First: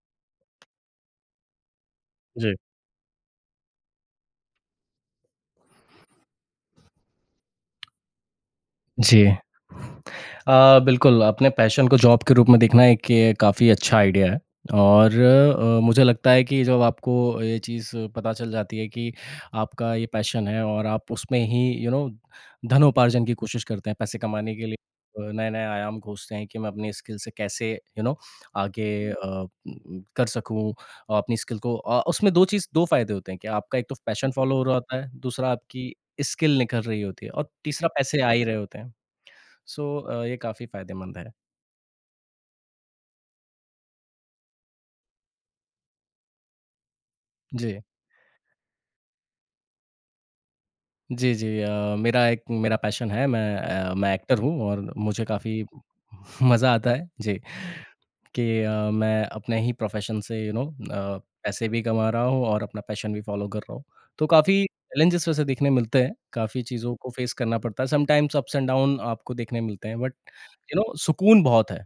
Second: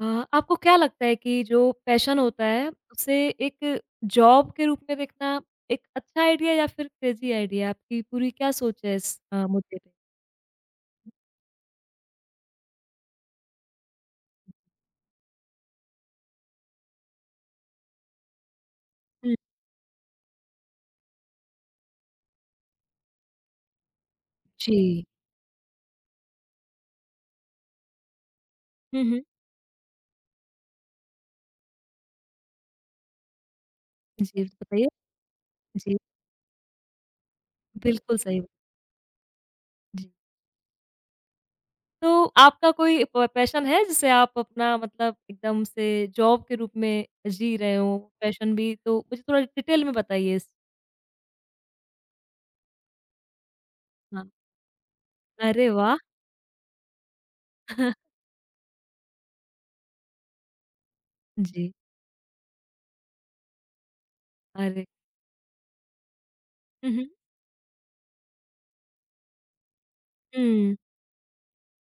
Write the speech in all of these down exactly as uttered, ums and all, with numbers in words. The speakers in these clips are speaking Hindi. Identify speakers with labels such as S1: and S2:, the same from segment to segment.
S1: अ, आपको क्या लगता है कि जो पैशन होता
S2: जी।
S1: है उसे एक जॉब के रूप में देखना एक अच्छा आइडिया या फिर क्रेज़ी आइडिया? आपकी पूरी क्या सोच है इस
S2: जी।
S1: अ, मुद्दे पे?
S2: अ, बिल्कुल, अपने पैशन को जॉब के रूप में देखना एक ये काफ़ी अच्छा आइडिया है और अ, मुझे लगता है कि जब आपको ये चीज़ पता चल जाती है कि
S1: हुँ,
S2: आपका ये पैशन है और आप उसमें ही यू नो धनोपार्जन की कोशिश करते हैं, पैसे कमाने के लिए
S1: जी।
S2: अ, नए-नए आयाम खोजते हैं कि मैं अपनी स्किल से कैसे यू नो आगे
S1: हुँ, हुँ।
S2: अ, उम, कर सकूँ अपनी स्किल को अ, उसमें दो चीज़ दो फ़ायदे होते हैं कि आपका एक तो पैशन
S1: जी,
S2: फ़ॉलो हो रहा
S1: बताइए।
S2: होता है, दूसरा आपकी
S1: जी,
S2: स्किल निखर रही होती है और तीसरा
S1: बिल्कुल
S2: पैसे आ
S1: सही
S2: ही
S1: बात।
S2: रहे होते हैं। सो
S1: जी।
S2: अ, ये काफ़ी फ़ायदेमंद है।
S1: तो आपका कोई प पैशन है जिसे आप अपना मतलब एकदम से जॉब के रूप में जी रहे
S2: जी।
S1: हो, पैशन भी तो मुझे थोड़ा डिटेल में बताइए इस
S2: जी, जी। अ, मेरा एक मेरा पैशन है, मैं अ, मैं
S1: हाँ।
S2: एक्टर हूँ और मुझे काफ़ी
S1: अरे वाह!
S2: मज़ा आता है, जी, कि अ, मैं अपने ही प्रोफ़ेशन से यू नो अ, पैसे
S1: जी,
S2: भी कमा रहा हूँ और अपना पैशन भी फ़ॉलो कर रहा हूँ। तो काफ़ी
S1: अरे
S2: चैलेंजेस वैसे देखने मिलते हैं, काफ़ी
S1: हुँ,
S2: चीज़ों
S1: हुँ।
S2: को फ़ेस करना पड़ता है, समटाइम्स अप्स एंड डाउन आपको देखने मिलते हैं बट
S1: हुँ,
S2: यू नो सुकून बहुत है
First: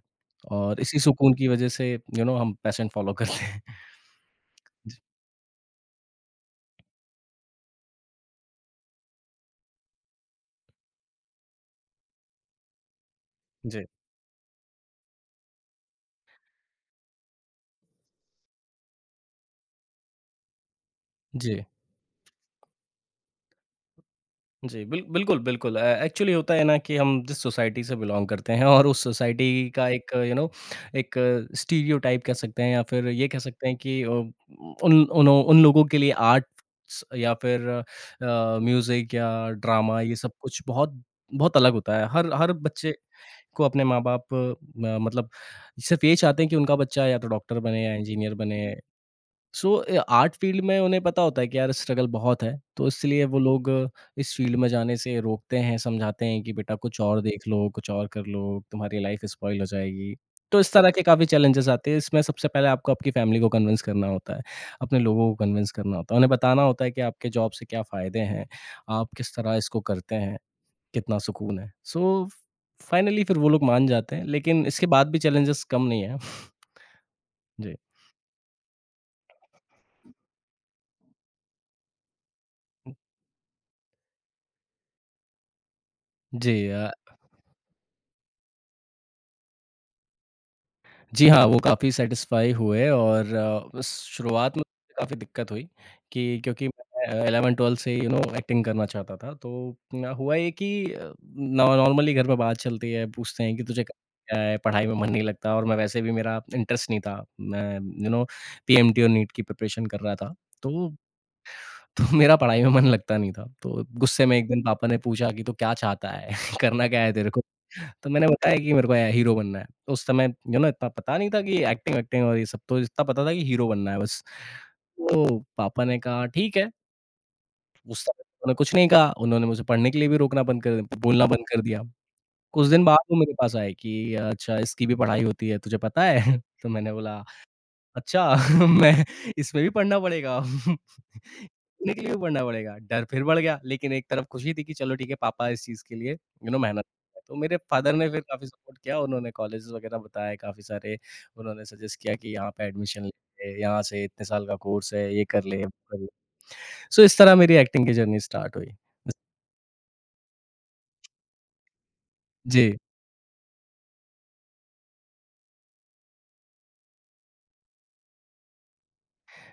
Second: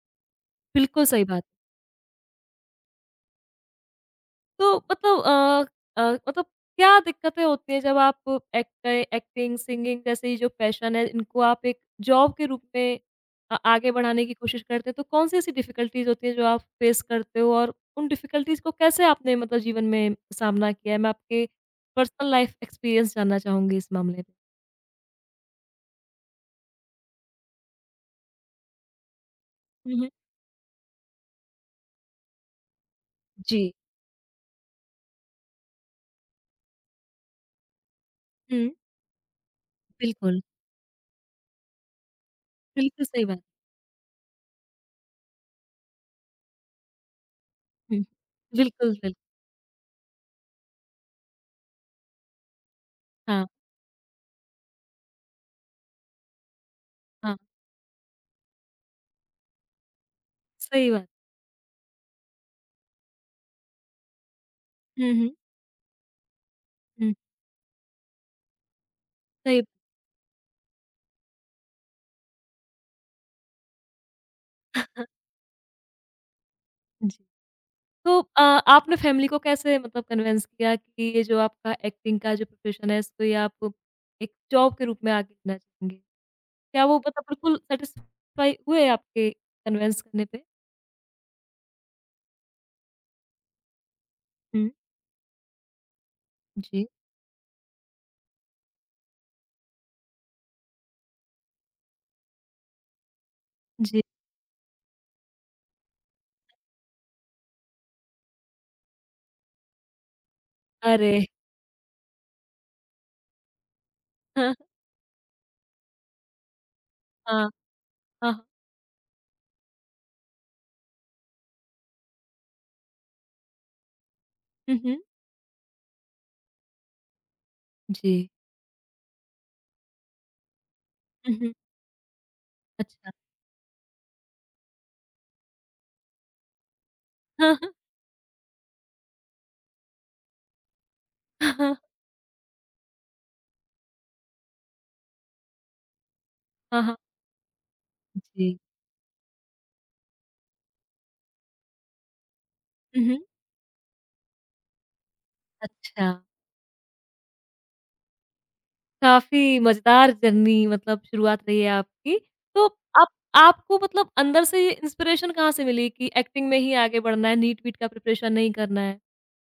S2: और इसी
S1: बिल्कुल सही
S2: सुकून
S1: बात।
S2: की वज़ह से यू नो हम पैशन फ़ॉलो करते हैं।
S1: तो
S2: जी,
S1: मतलब अ अ, मतलब क्या दिक्कतें होती हैं जब आप एक्ट एक्टिंग, सिंगिंग जैसे ये जो पैशन है इनको आप एक जॉब के रूप में अ,
S2: जी,
S1: आगे बढ़ाने की कोशिश करते हैं, तो कौन-सी ऐसी डिफिकल्टीज़ होती हैं जो आप फेस करते हो और उन डिफिकल्टीज़ को कैसे आपने मतलब जीवन में सामना किया है? मैं आपके
S2: जी।
S1: पर्सनल लाइफ एक्सपीरियंस जानना चाहूँगी इस मामले में।
S2: जी, बिल बिल्कुल, बिल्कुल। अ, एक्चुअली होता है ना कि हम जिस सोसाइटी से बिलॉन्ग करते हैं और उस सोसाइटी का
S1: हुँ,
S2: एक
S1: हुँ।
S2: यू नो एक स्टीरियोटाइप कह सकते हैं या फिर ये कह सकते
S1: जी।
S2: हैं कि अ, उन उन्हों उन लोगों के लिए आर्ट्स या फिर अ,
S1: हुँ।
S2: म्यूज़िक या ड्रामा ये सब
S1: बिल्कुल,
S2: कुछ बहुत बहुत अलग होता है। हर हर बच्चे
S1: बिल्कुल सही बात।
S2: को अपने माँ-बाप म मतलब सिर्फ़ ये चाहते हैं कि उनका बच्चा या तो डॉक्टर बने या
S1: हुँ।
S2: इंजीनियर बने।
S1: बिल्कुल, बिल्कुल।
S2: सो आर्ट फील्ड में उन्हें पता होता है कि यार स्ट्रगल बहुत है, तो इसलिए वो
S1: हाँ,
S2: लोग इस फील्ड में जाने से रोकते हैं, समझाते हैं कि बेटा कुछ और
S1: हाँ।
S2: देख लो, कुछ और कर लो, तुम्हारी लाइफ स्पॉइल हो जाएगी। तो इस तरह
S1: सही
S2: के
S1: बात।
S2: काफ़ी चैलेंजेस आते हैं, इसमें सबसे पहले आपको आपकी फैमिली को कन्विंस करना होता है, अपने
S1: हुँ,
S2: लोगों
S1: हुँ।
S2: को कन्विंस करना होता है, उन्हें बताना होता है कि
S1: हुँ।
S2: आपके जॉब से क्या फ़ायदे हैं, आप किस तरह
S1: सही बात।
S2: इसको करते हैं, कितना सुकून है। सो फाइनली फिर वो लोग मान जाते हैं, लेकिन इसके बाद भी चैलेंजेस कम नहीं है।
S1: जी।
S2: जी।
S1: तो अ, आपने फैमिली को कैसे मतलब कन्विंस किया कि ये जो आपका एक्टिंग का जो प्रोफ़ेशन है, इसको ये आप एक जॉब के रूप में आगे लेना चाहेंगे?
S2: जी। अ
S1: क्या वो मतलब बिल्कुल सैटिस्फ़ाई हुए आपके कन्विंस करने पे?
S2: जी हाँ, वो काफ़ी सैटिस्फ़ाई हुए और अ, शुरुआत में
S1: हुँ,
S2: काफ़ी दिक्कत हुई कि क्योंकि
S1: जी।
S2: मैं अ, ग्यारह बारह से यू नो एक्टिंग करना चाहता था। तो ना हुआ ये कि अ, नॉ नॉर्मली घर में बात चलती है, पूछते हैं कि तुझे
S1: जी।
S2: क्या है, पढ़ाई में मन नहीं लगता और मैं वैसे भी मेरा इंटरेस्ट नहीं था। मैं यू नो पीएमटी और नीट की प्रिपरेशन कर रहा था। तो
S1: अरे!
S2: तो मेरा पढ़ाई में मन लगता नहीं था। तो गुस्से में एक
S1: हाँ,
S2: दिन पापा ने पूछा कि तू क्या चाहता है? करना क्या है तेरे को?
S1: हाँ,
S2: तो मैंने
S1: हाँ, हाँ।
S2: बताया कि मेरे को ए हीरो बनना है। तो उस समय यू नो इतना पता नहीं था कि एक्टिंग वैक्टिंग और ये सब तो इतना पता था कि हीरो बनना है बस।
S1: हुँ, हुँ।
S2: तो पापा ने कहा ठीक है। उस
S1: जी।
S2: समय तो उन्होंने कुछ नहीं कहा। उन्होंने मुझे पढ़ने के लिए भी रोकना बंद कर बोलना
S1: हुँ,
S2: बंद
S1: हुँ।
S2: कर दिया। कुछ दिन बाद
S1: अच्छा।
S2: वो मेरे पास आए कि अच्छा इसकी भी पढ़ाई होती है तुझे पता है? तो मैंने बोला
S1: हाँ, हाँ।
S2: अच्छा! मैं इसमें भी पढ़ना पड़ेगा।
S1: हाँ, हाँ।
S2: सीखने के लिए भी पढ़ना पड़ेगा। डर फिर बढ़ गया, लेकिन एक तरफ खुशी थी कि चलो ठीक है पापा इस चीज़ के लिए यू नो मेहनत कर
S1: हाँ,
S2: रहे हैं। तो मेरे फादर ने फिर काफ़ी
S1: जी।
S2: सपोर्ट किया, उन्होंने कॉलेजेस वगैरह बताए काफ़ी सारे, उन्होंने सजेस्ट किया कि यहाँ पे एडमिशन
S1: हुँ,
S2: ले
S1: हुँ।
S2: ले, यहाँ से इतने साल का कोर्स है, ये कर ले, वो कर ले।
S1: अच्छा।
S2: सो इस तरह मेरी एक्टिंग की जर्नी स्टार्ट हुई।
S1: काफ़ी मज़ेदार जर्नी मतलब शुरुआत रही है आपकी। तो
S2: जी,
S1: आप आपको मतलब अंदर से ये इंस्पिरेशन कहाँ से मिली कि एक्टिंग में ही आगे बढ़ना है, नीट-वीट का प्रिपरेशन नहीं करना है?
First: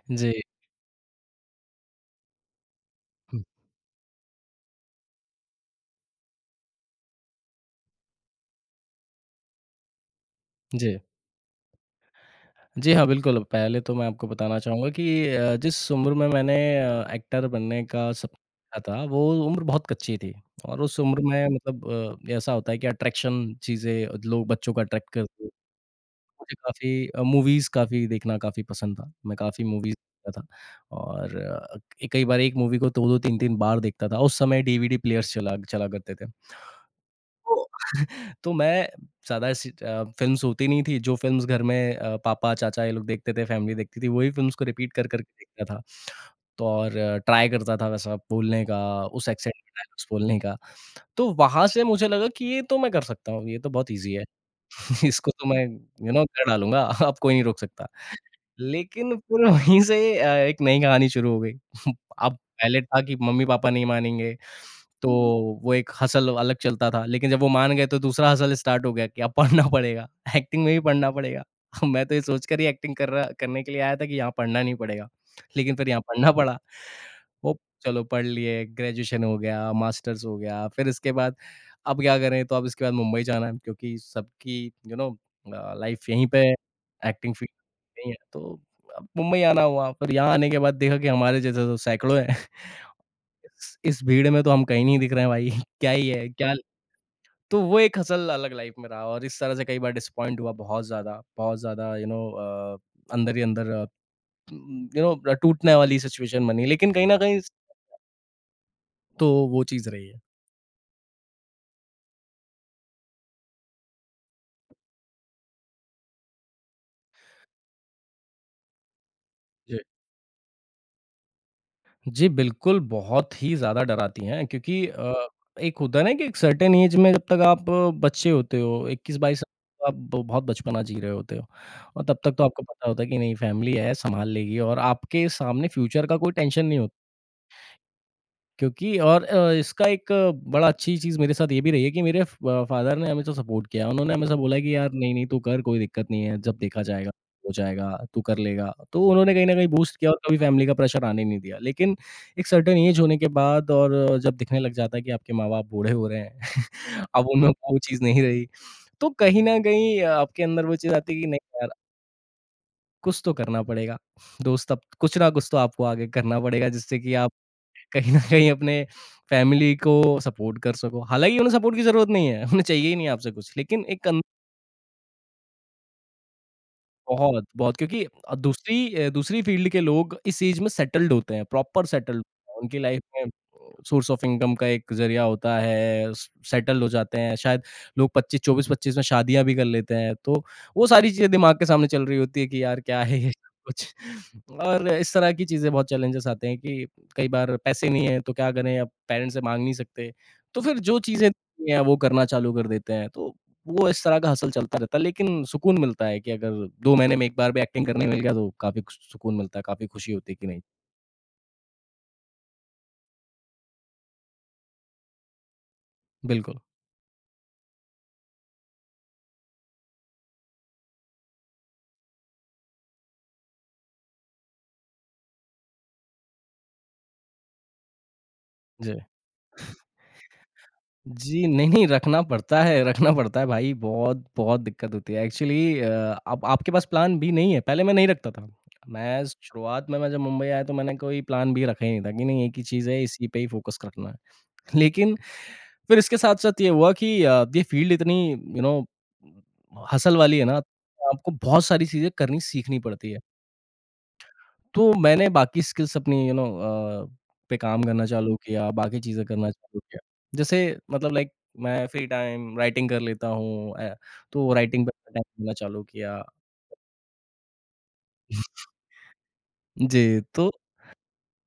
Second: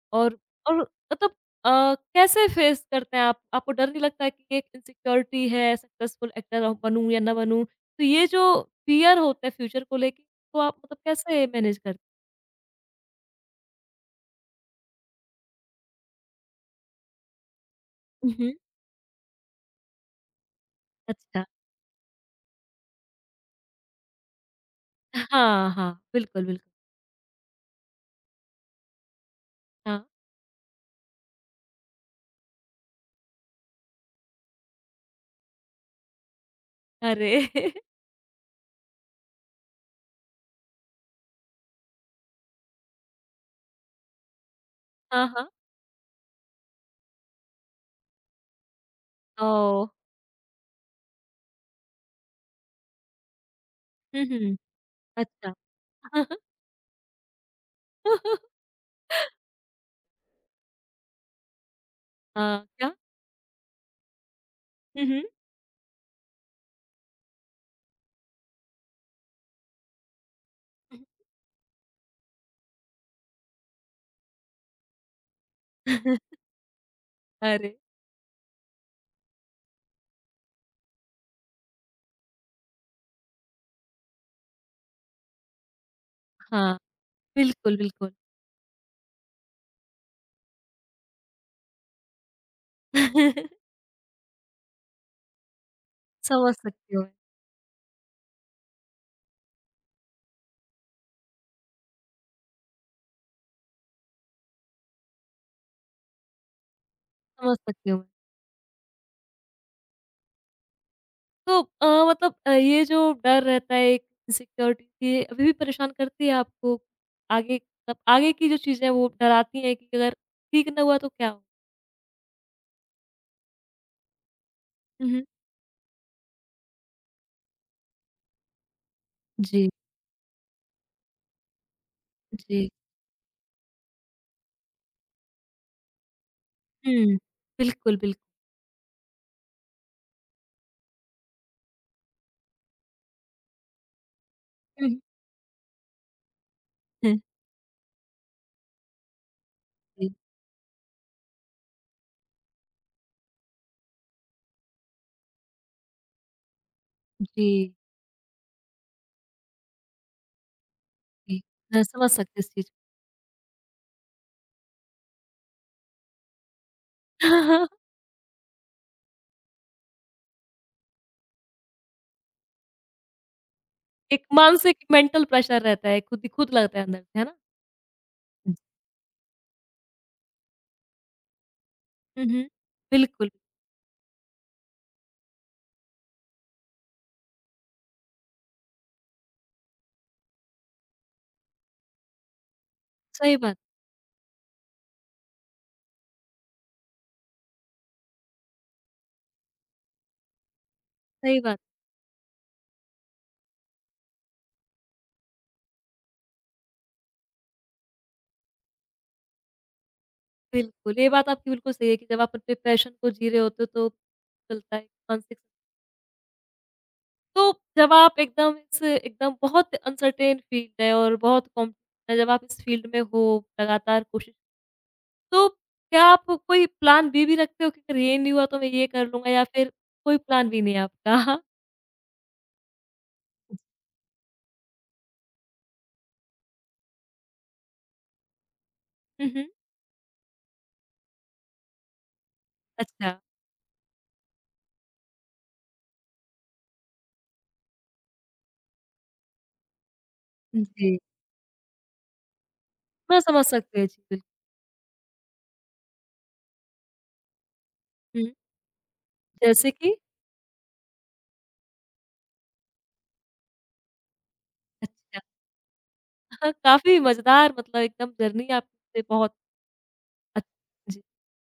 S2: जी।
S1: और और मतलब अ, कैसे फेस करते हैं आप?
S2: हुँ,
S1: आपको डर नहीं लगता है कि एक इनसिक्योरिटी है, सक्सेसफुल एक्टर अ, बनूँ या ना बनूँ? तो ये जो फ़ियर होते हैं फ्यूचर को लेके, तो आप मतलब
S2: जी।
S1: कैसे मैनेज करते
S2: जी हाँ, बिल्कुल। पहले तो मैं आपको बताना चाहूँगा कि अ, जिस उम्र में मैंने अ, एक्टर बनने का
S1: हुँ,
S2: सपना
S1: हुँ।
S2: देखा था, वो उम्र बहुत कच्ची थी और उस उम्र
S1: अच्छा।
S2: में मतलब अ, ऐसा होता है कि अट्रैक्शन चीज़ें लोग बच्चों को अट्रैक्ट करती हैं।
S1: हाँ, हाँ। बिल्कुल,
S2: मुझे
S1: बिल्कुल।
S2: काफ़ी अ, मूवीज़ काफ़ी देखना काफ़ी पसंद था। मैं काफ़ी मूवीज़
S1: हाँ।
S2: देखता था और अ, कई बार एक मूवी को दो दो तीन तीन बार देखता था। उस समय डीवीडी प्लेयर्स चला चला करते थे।
S1: अरे!
S2: तो मैं ज़्यादा ऐसी अ, फ़िल्म्स होती नहीं थी, जो फ़िल्म्स घर में अ, पापा, चाचा ये लोग देखते थे, फ़ैमिली देखती थी, वही फ़िल्म्स को रिपीट कर कर
S1: हाँ,
S2: के
S1: हाँ।
S2: देखता था। तो और ट्राई करता था वैसा बोलने का, उस एक्सेंट में
S1: ओह!
S2: डायलॉग्स बोलने का। तो वहाँ से मुझे लगा कि ये तो मैं कर सकता हूँ, ये तो बहुत ईज़ी है।
S1: हुँ, हुँ।
S2: इसको तो
S1: अच्छा।
S2: मैं यू नो कर डालूँगा, अब कोई नहीं रोक सकता। लेकिन फिर वहीं से अ, एक नई कहानी शुरू हो गई। अब
S1: अ,
S2: पहले
S1: क्या?
S2: था कि मम्मी-पापा नहीं मानेंगे,
S1: हुँ,
S2: तो
S1: हुँ।
S2: वो एक हसल अलग चलता था, लेकिन जब वो मान गए तो दूसरा हसल स्टार्ट हो गया कि अब पढ़ना पड़ेगा, एक्टिंग में भी पढ़ना पड़ेगा। मैं तो ये सोचकर ही एक्टिंग कर रहा करने के लिए आया था कि यहाँ पढ़ना नहीं पड़ेगा, लेकिन फिर यहाँ पढ़ना पड़ा। वो
S1: अरे!
S2: चलो पढ़ लिए, ग्रेजुएशन हो गया, मास्टर्स हो गया, फिर इसके बाद अब क्या करें तो अब इसके बाद मुंबई जाना है क्योंकि सबकी यू नो अ, लाइफ यहीं पे है,
S1: हाँ,
S2: एक्टिंग फील्ड
S1: बिल्कुल,
S2: यहीं
S1: बिल्कुल।
S2: है, तो अब मुंबई आना हुआ पर यहाँ आने के बाद देखा कि हमारे जैसे तो सैकड़ों हैं। इस इस भीड़ में तो हम कहीं नहीं दिख रहे हैं भाई क्या ही है क्या
S1: समझ सकती हूँ मैं,
S2: तो वो एक हसल अलग लाइफ में रहा और इस तरह से कई बार डिसअपॉइंट हुआ बहुत ज़्यादा, बहुत ज़्यादा यू नो अ, अंदर ही अंदर अ, उम, यू नो टूटने वाली सिचुएशन बनी लेकिन कहीं न कहीं
S1: समझ सकती हूँ मैं।
S2: तो वो चीज़ रही है।
S1: तो अ, मतलब अ, ये जो डर रहता है एक इनसिक्योरिटी ये अभी भी परेशान करती है आपको? आगे मतलब आगे की जो चीज़ें हैं वो डराती हैं
S2: जी।
S1: कि अगर ठीक ना हुआ तो क्या हो?
S2: जी, बिल्कुल, बहुत ही ज़्यादा डराती हैं क्योंकि
S1: हुँ,
S2: अ,
S1: हुँ।
S2: एक होता है ना कि एक सर्टेन एज में जब तक आप अ, बच्चे होते हो, इक्कीस बाईस
S1: जी,
S2: आप ब बहुत बचपना जी रहे होते हो और तब तक तो आपको
S1: जी।
S2: पता होता है कि नहीं फैमिली है, सँभाल लेगी और आपके सामने फ्यूचर का कोई टेंशन नहीं होता।
S1: हुँ। बिल्कुल, बिल्कुल।
S2: क्योंकि और अ, इसका एक अ, बड़ा अच्छी चीज़ मेरे साथ ये भी रही है कि मेरे फ फादर ने हमेशा सपोर्ट किया। उन्होंने हमेशा बोला कि
S1: हुँ,
S2: यार
S1: हुँ।
S2: नहीं, नहीं तू कर कोई दिक्कत नहीं है, जब देखा जाएगा, हो जाएगा, तू कर लेगा। तो उन्होंने कहीं न कहीं बूस्ट किया
S1: जी,
S2: और कभी फैमिली का प्रेशर आने नहीं दिया। लेकिन एक सर्टेन ऐज होने के बाद और अ, जब दिखने लग जाता है कि आपके माँ-बाप बूढ़े हो रहे हैं, अब उनमें
S1: जी,
S2: वो चीज़ नहीं रही। तो कहीं न कहीं अ, आपके अंदर वो चीज़ आती है कि नहीं
S1: जी।
S2: यार
S1: मैं समझ सकती हूँ इस चीज़ को।
S2: कुछ तो करना पड़ेगा। दोस्त अब कुछ ना कुछ तो आपको आगे करना पड़ेगा जिससे कि आप कहीं न कहीं अपने फैमिली को सपोर्ट कर सको। हालाँकि उन्हें सपोर्ट की ज़रूरत नहीं है, उन्हें चाहिए ही नहीं आपसे कुछ। लेकिन एक
S1: एक मानसिक मेंटल प्रेशर रहता है, खुद ही खुद लगता है अंदर से, है ना?
S2: बहुत, बहुत क्योंकि अ, दूसरी अ, दूसरी फ़ील्ड के लोग इस एज में सेटल्ड होते हैं, प्रॉपर सेटल्ड
S1: हुँ, हुँ।
S2: उनकी लाइफ़ में
S1: बिल्कुल,
S2: सोर्स ऑफ इनकम का एक ज़रिया होता है, स सेटल हो जाते हैं, शायद लोग पच्चीस चौबीस पच्चीस में शादियाँ भी कर लेते हैं, तो वो सारी चीज़ें दिमाग के सामने चल रही होती है कि यार क्या है ये
S1: सही
S2: सब
S1: बात,
S2: कुछ और इस तरह की चीज़ें बहुत चैलेंजेस आते हैं कि कई बार पैसे नहीं हैं, तो क्या करें अब पेरेंट्स से माँग नहीं सकते, तो फिर जो चीज़ें
S1: सही बात।
S2: हैं वो करना चालू कर देते हैं, तो वो इस तरह का हसल चलता रहता है, लेकिन सुकून मिलता है कि अगर दो महीने में एक बार भी एक्टिंग करने मिल गया तो काफ़ी सुकून मिलता है, काफ़ी खुशी होती है कि नहीं।
S1: बिल्कुल, ये बात आपकी बिल्कुल सही है कि जब आप अपने पैशन को जी रहे होते हो तो चलता है मानसिक।
S2: बिल्कुल।
S1: तो जब आप एकदम इस एकदम बहुत अनसर्टेन फील्ड है और बहुत कॉम्पिटिशन है, जब आप इस फील्ड में हो लगातार कोशिश। तो क्या आप कोई प्लान बी भी रखते हो कि अगर ये नहीं हुआ तो मैं ये
S2: जी।
S1: कर लूँगा या फिर कोई प्लान बी नहीं है आपका?
S2: जी, नहीं, नहीं रखना पड़ता है, रखना पड़ता है भाई बहुत, बहुत दिक्कत होती है। एक्चुअली अ, अब आपके पास प्लान बी नहीं है, पहले मैं नहीं रखता था। मैं
S1: हुँ, हुँ।
S2: शुरुआत में मैं जब मुंबई आया तो मैंने कोई प्लान बी रखा ही नहीं था कि नहीं एक ही चीज़ है,
S1: अच्छा।
S2: इसी पे ही फ़ोकस रखना है। लेकिन फिर इसके साथ-साथ ये हुआ कि अ, ये फ़ील्ड इतनी यू नो हसल वाली है ना,
S1: जी।
S2: आपको बहुत सारी चीज़ें करनी सीखनी पड़ती है।
S1: मैं समझ सकती हूँ, जी, बिल्कुल।
S2: तो मैंने बाकी स्किल्स अपनी यू नो अ, पे काम करना
S1: हुँ,
S2: चालू किया, बाकी चीज़ें करना
S1: जैसे
S2: चालू
S1: कि?
S2: किया। जैसे मतलब लाइक मैं फ्री टाइम राइटिंग कर लेता हूँ अ, तो राइटिंग पे अपना
S1: अच्छा।
S2: टाइम देना चालू किया।
S1: हाँ, काफ़ी मज़ेदार मतलब एकदम जर्नी आपने बहुत
S2: जी, तो
S1: अच्छी जी।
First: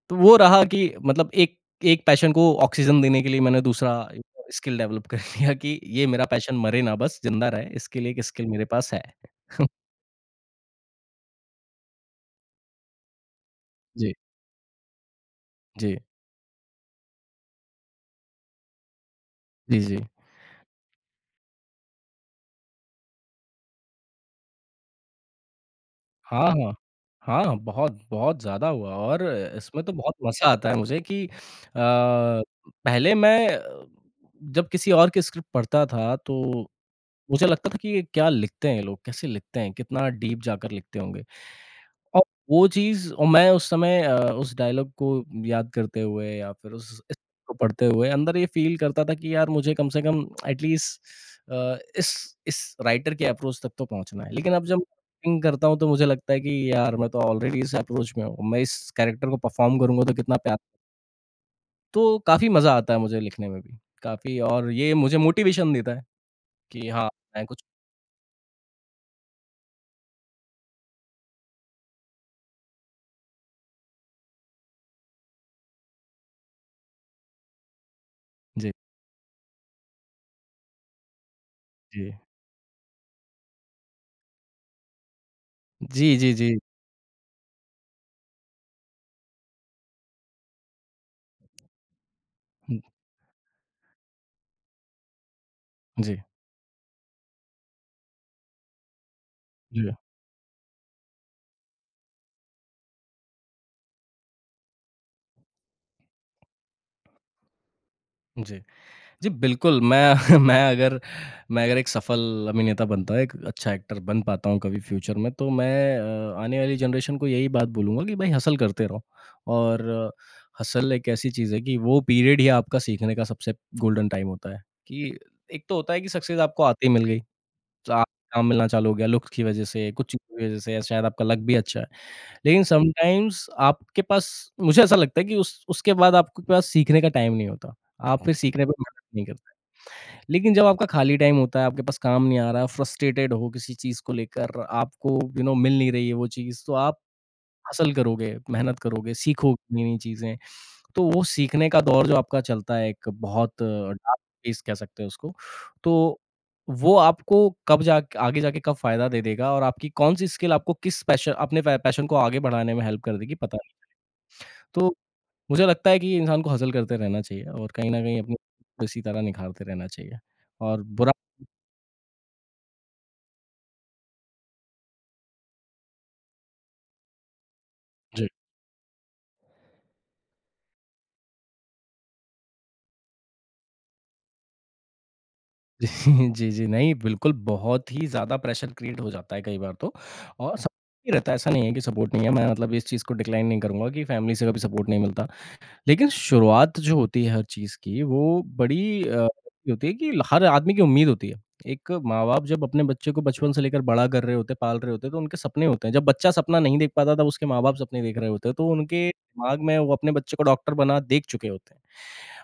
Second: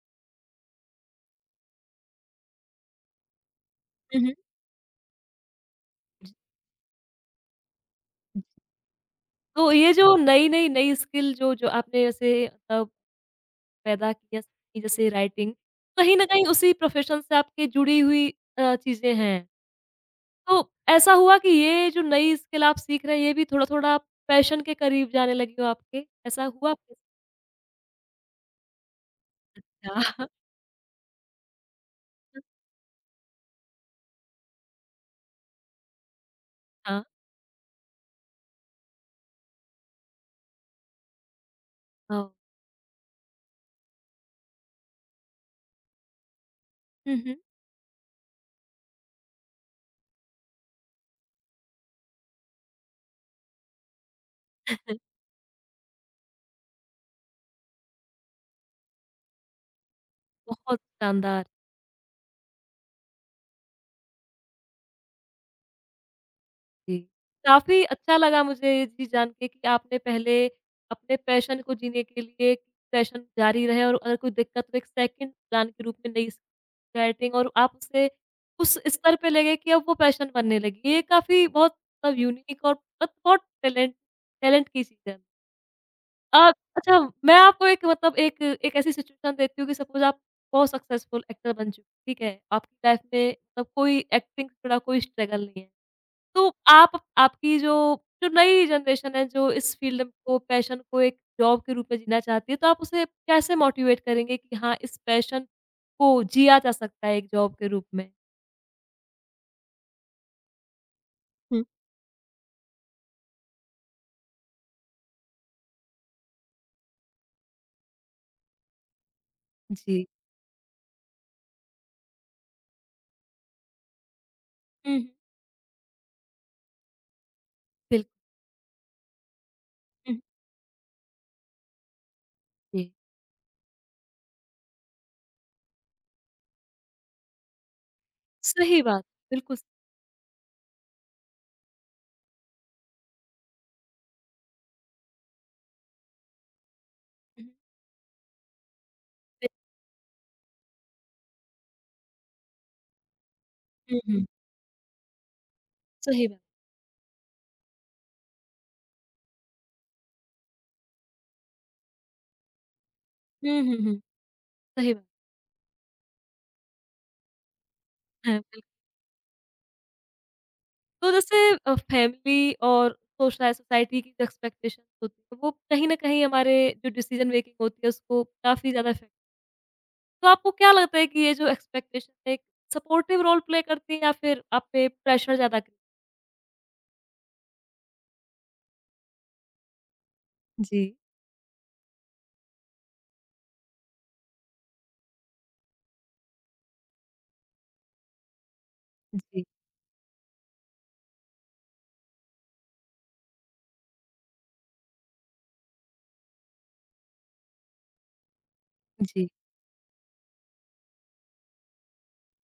S2: तो वो रहा कि मतलब एक एक पैशन को ऑक्सीजन देने के लिए मैंने दूसरा
S1: हुँ,
S2: स्किल डेवलप कर लिया कि ये मेरा पैशन मरे ना बस, ज़िंदा रहे, इसके लिए एक
S1: हुँ।
S2: स्किल मेरे पास है।
S1: तो ये जो नई-नई नई स्किल जो जो आपने जैसे मतलब पैदा
S2: जी,
S1: किया सीखी जैसे राइटिंग,
S2: जी।
S1: कहीं न कहीं उसी प्रोफ़ेशन से आपके जुड़ी हुई अ, चीज़ें हैं।
S2: जी, जी।
S1: तो ऐसा हुआ कि ये जो नई स्किल आप सीख रहे हैं, ये भी थोड़ा-थोड़ा पैशन के करीब जाने लगी हो आपके? ऐसा
S2: हाँ,
S1: हुआ
S2: हाँ।
S1: आपके साथ?
S2: हाँ, बहुत, बहुत ज़्यादा हुआ। और इसमें तो बहुत मज़ा आता है मुझे कि अ, पहले मैं, अ, जब किसी और की स्क्रिप्ट पढ़ता था तो
S1: हाँ,
S2: मुझे लगता था कि ये क्या लिखते हैं ये लोग, कैसे लिखते हैं, कितना डीप जाकर लिखते होंगे। और
S1: हाँ।
S2: वो चीज़, और मैं उस समय अ, उस डायलॉग को याद करते हुए या फिर उस इस
S1: हुँ, हुँ।
S2: को पढ़ते हुए अंदर ये फ़ील करता था कि यार मुझे कम से कम एटलीस्ट, अ, इस इस राइटर के अप्रोच तक तो पहुँचना है। लेकिन अब जब थिंक करता हूँ तो मुझे लगता है कि यार मैं तो ऑलरेडी इस अप्रोच में हूँ। मैं इस कैरेक्टर को परफ़ॉर्म करूँगा तो कितना प्यारा।
S1: बहुत शानदार।
S2: तो काफ़ी मज़ा आता है मुझे लिखने में भी, काफ़ी। और ये मुझे मोटिवेशन देता है कि
S1: जी,
S2: हाँ, मैं कुछ।
S1: काफ़ी अच्छा लगा मुझे ये चीज़ जान के कि आपने पहले अपने पैशन को जीने के लिए पैशन जारी रहे और अगर कोई दिक्कत तो एक सेकंड प्लान के रूप में नई सेटिंग और आप उसे
S2: जी,
S1: उस स्तर पे ले गए कि अब वो पैशन बनने लगी। ये काफ़ी बहुत
S2: जी।
S1: मतलब यूनिक और बहुत बहुत टैलेंट टैलेंट की चीज़ है।
S2: जी, जी,
S1: अ,
S2: जी।
S1: अच्छा मैं आपको एक मतलब एक एक ऐसी सिचुएशन देती हूँ कि सपोज़ आप बहुत सक्सेसफुल एक्टर बन चुके हैं, ठीक है? आपकी
S2: हुँ,
S1: लाइफ़ में मतलब कोई एक्टिंग से जुड़ा कोई स्ट्रगल नहीं है।
S2: जी,
S1: तो आप आपकी जो जो नई जनरेशन है जो इस
S2: जी,
S1: फ़ील्ड को पैशन को एक जॉब के रूप में जीना चाहती है, तो आप उसे कैसे मोटिवेट करेंगे कि हाँ, इस पैशन को जिया जा सकता है एक जॉब के रूप में?
S2: जी। जी, बिल्कुल। मैं मैं अगर
S1: हुँ।
S2: मैं अगर एक सफल अभिनेता बनता, एक अच्छा एक्टर बन पाता हूँ कभी फ्यूचर में, तो मैं, अ, आने वाली जनरेशन को यही बात बोलूँगा कि भई हसल करते रहो। और
S1: जी।
S2: हसल एक ऐसी चीज़ है कि वो पीरियड ही आपका सीखने का सबसे गोल्डन टाइम होता है
S1: हुँ, हुँ।
S2: कि एक तो होता है कि सक्सेस आपको आते ही मिल गई, तो आप,
S1: बिल्क
S2: काम मिलना चालू हो गया, लुक्स की वजह से, कुछ
S1: हुँ।
S2: चीज़ों की वजह से या शायद आपका लक भी अच्छा है। लेकिन
S1: जी।
S2: समटाइम्स आपके पास, मुझे ऐसा लगता है कि उस उसके बाद आपके पास सीखने का टाइम नहीं होता। आप फिर सीखने पे
S1: सही
S2: मेहनत
S1: बात,
S2: नहीं करते।
S1: बिल्कुल स
S2: लेकिन जब आपका खाली टाइम होता है, आपके पास काम नहीं आ रहा, फ्रस्ट्रेटेड हो किसी चीज़ को लेकर, आपको यू नो मिल नहीं रही है वो चीज़, तो आप
S1: हुँ, हुँ।
S2: हसल करोगे, मेहनत करोगे, सीखोगे नई-नई चीज़ें। तो वो सीखने का दौर जो आपका चलता है एक बहुत
S1: हुँ,
S2: डार्क
S1: हुँ, हुँ। हुँ।
S2: फेज़ कह सकते हैं उसको। तो
S1: सही बात।
S2: वो आपको कब जाके, आगे जाके कब फ़ायदा दे देगा और आपकी कौन-सी स्किल आपको किस पैशन, अपने पै पैशन को आगे बढ़ाने में हेल्प कर देगी पता
S1: हुँ, हुँ,
S2: नहीं।
S1: हुँ।
S2: तो
S1: सही बात।
S2: मुझे लगता है कि इंसान को हसल करते रहना चाहिए और कहीं न कहीं अपनी
S1: हाँ, बिल्कुल।
S2: इसी तरह निखारते रहना चाहिए। और
S1: तो
S2: बुरा,
S1: जैसे अ, फैमिली और सोशल सोसाइटी की जो एक्सपेक्टेशंस होती है, वो कहीं न कहीं हमारे जो डिसीज़न मेकिंग होती है उसको काफ़ी ज़्यादा इफ़ेक्ट। तो आपको क्या लगता है कि ये जो एक्सपेक्टेशन है एक सपोर्टिव रोल प्ले करती है या फिर आप पे प्रेशर ज़्यादा क्रिएट?
S2: जी, जी, जी। नहीं, बिल्कुल बहुत ही ज़्यादा प्रेशर क्रिएट हो जाता है कई बार तो। और सब
S1: जी,
S2: ही रहता है, ऐसा नहीं है कि सपोर्ट नहीं है। मैं मतलब इस चीज़ को डिक्लाइन नहीं करूँगा कि फैमिली से कभी सपोर्ट नहीं मिलता। लेकिन शुरुआत जो होती है हर चीज़ की वो बड़ी, अ,
S1: जी,
S2: होती है कि हर आदमी की उम्मीद होती है। एक माँ-बाप जब अपने बच्चे को बचपन से लेकर बड़ा कर रहे होते हैं, पाल रहे होते हैं, तो उनके सपने होते हैं। जब बच्चा सपना नहीं देख पाता तब उसके माँ-बाप सपने देख रहे होते हैं, तो उनके
S1: जी।
S2: दिमाग में वो अपने बच्चे को डॉक्टर बना देख चुके होते हैं।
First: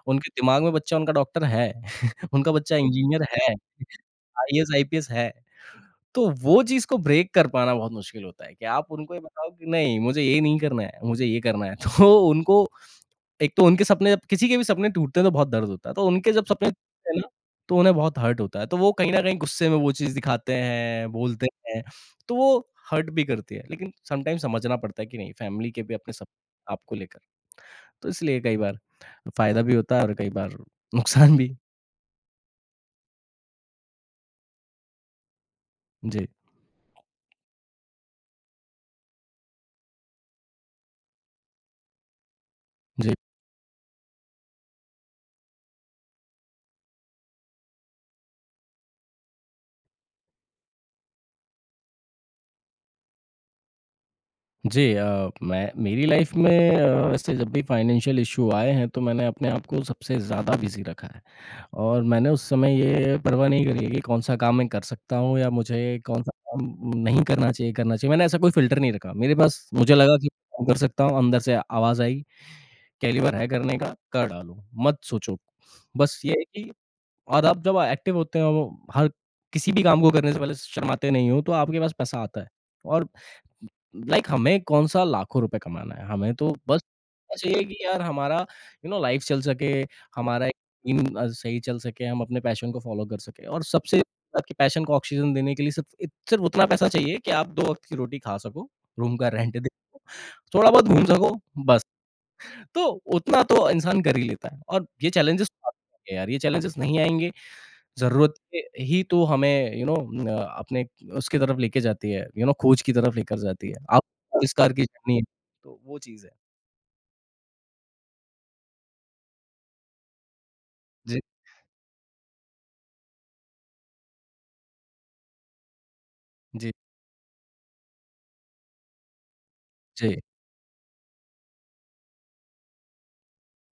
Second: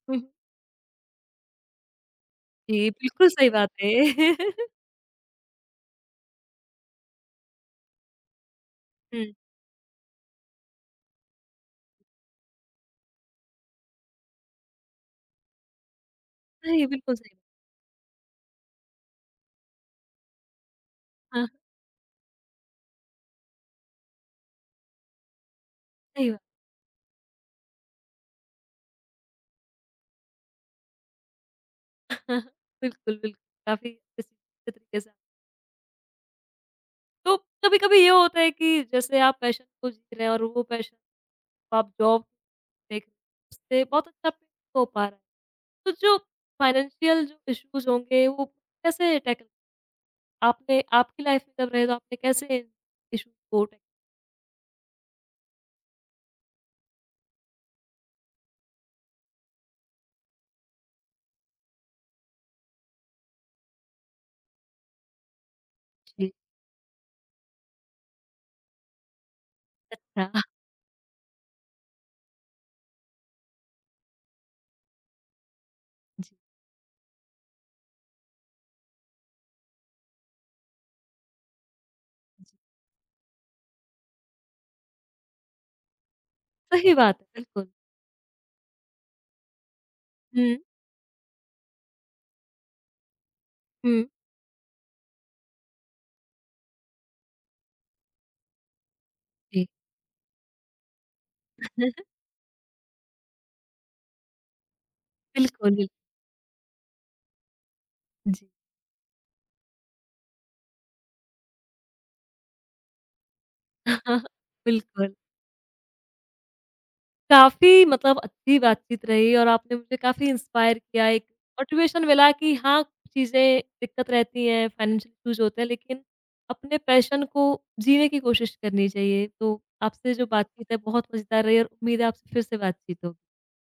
S1: हुँ, हुँ।
S2: उनके दिमाग में बच्चा उनका डॉक्टर है, उनका बच्चा
S1: जी,
S2: इंजीनियर
S1: बिल्कुल
S2: है।
S1: सही बात है।
S2: आईएएस, आईपीएस है। तो वो चीज़ को ब्रेक कर पाना बहुत मुश्किल होता है कि आप उनको ये
S1: हुँ।
S2: बताओ कि नहीं, मुझे ये नहीं करना है, मुझे ये करना है। तो उनको, एक तो उनके सपने, जब किसी के भी सपने टूटते हैं तो बहुत दर्द होता है। तो उनके जब सपने
S1: सही,
S2: टूटते
S1: बिल्कुल
S2: हैं ना,
S1: सही।
S2: तो उन्हें बहुत हर्ट होता है। तो वो कहीं न कहीं गुस्से में वो चीज़ दिखाते हैं,
S1: हाँ,
S2: बोलते
S1: हाँ।
S2: हैं। तो वो हर्ट भी करती है। लेकिन समटाइम समझना पड़ता है कि नहीं, फैमिली के भी अपने
S1: सही बात।
S2: सपने आपको लेकर। तो इसलिए कई बार फ़ायदा भी होता है और कई बार नुकसान भी।
S1: बिल्कुल, बिल्कुल। काफ़ी अच्छे से तरीके से।
S2: जी,
S1: तो कभी-कभी ये होता है कि जैसे आप पैशन को जी रहे हैं और वो पैशन आप जॉब देख रहे
S2: जी।
S1: हैं, उससे बहुत अच्छा पे हो पा रहा है। तो जो फाइनेंशियल जो इश्यूज़ होंगे वो कैसे टैकल आपने आपकी लाइफ में जब रहे तो आपने कैसे इश्यूज़ को टैकल
S2: जी, अ, मैं मेरी लाइफ में, अ, ऐसे जब भी फाइनेंशियल इशू आए हैं तो मैंने अपने आप को सबसे ज़्यादा बिज़ी रखा है और मैंने उस समय ये परवाह नहीं करी है कि कौन-सा काम मैं कर सकता हूँ या मुझे कौन-सा
S1: जी।
S2: काम नहीं करना चाहिए, करना चाहिए। मैंने ऐसा कोई फ़िल्टर नहीं रखा। मेरे पास, मुझे लगा कि
S1: किया?
S2: मैं कर सकता हूँ, अंदर से आवाज़ आई कैलिबर है करने का, कर डालो, मत सोचो। बस ये
S1: अच्छा।
S2: है कि, और आप जब एक्टिव होते हो, हर, किसी भी काम को करने से पहले शर्माते नहीं हो, तो आपके पास पैसा आता
S1: जी,
S2: है।
S1: जी।
S2: और लाइक हमें कौन-सा लाखों रुपए कमाना है, हमें तो बस
S1: सही बात है,
S2: चाहिए
S1: बिल्कुल।
S2: कि यार हमारा यू नो लाइफ चल सके, हमारा
S1: हुँ,
S2: इन, अ, सही चल सके, हम अपने पैशन को फ़ॉलो कर सकें। और सबसे,
S1: हुँ।
S2: आपके पैशन को ऑक्सीजन देने के लिए सिर्फ इत सिर्फ उतना पैसा चाहिए कि आप दो वक़्त की रोटी खा सको, रूम का रेंट
S1: जी।
S2: दे सको, थोड़ा बहुत घूम सको, बस। तो उतना तो इंसान कर ही लेता है। और ये चैलेंजेस
S1: बिल्कुल, बिल
S2: यार, ये चैलेंजेस नहीं आएँगे,
S1: जी।
S2: ज़रूरतें ही तो हमें यू नो, अ, अपने उसकी तरफ लेके जाती है, यू नो खोज की तरफ लेकर जाती है। आप, आविष्कार की
S1: बिल्कुल।
S2: जर्नी है, तो वो चीज़ है।
S1: काफ़ी मतलब अच्छी बातचीत रही और आपने मुझे काफ़ी इंस्पायर किया,
S2: जी,
S1: एक मोटिवेशन मिला कि हाँ, चीज़ें दिक्कत रहती हैं, फाइनेंशियल इश्यूज़ होते हैं, लेकिन
S2: जी,
S1: अपने पैशन को जीने की कोशिश करनी चाहिए। तो आपसे
S2: जी।
S1: जो बातचीत है बहुत मज़ेदार रही और उम्मीद है आपसे फिर से बातचीत होगी।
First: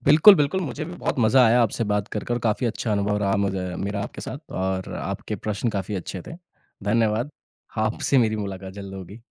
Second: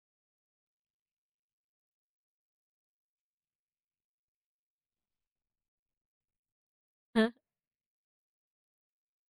S2: बिल्कुल, बिल्कुल, मुझे भी बहुत मज़ा आया आपसे बात कर कर, काफ़ी अच्छा अनुभव रहा मुझे मेरा आपके साथ और आपके प्रश्न काफ़ी अच्छे थे। धन्यवाद।
S1: हाँ।
S2: आपसे मेरी मुलाकात जल्द होगी।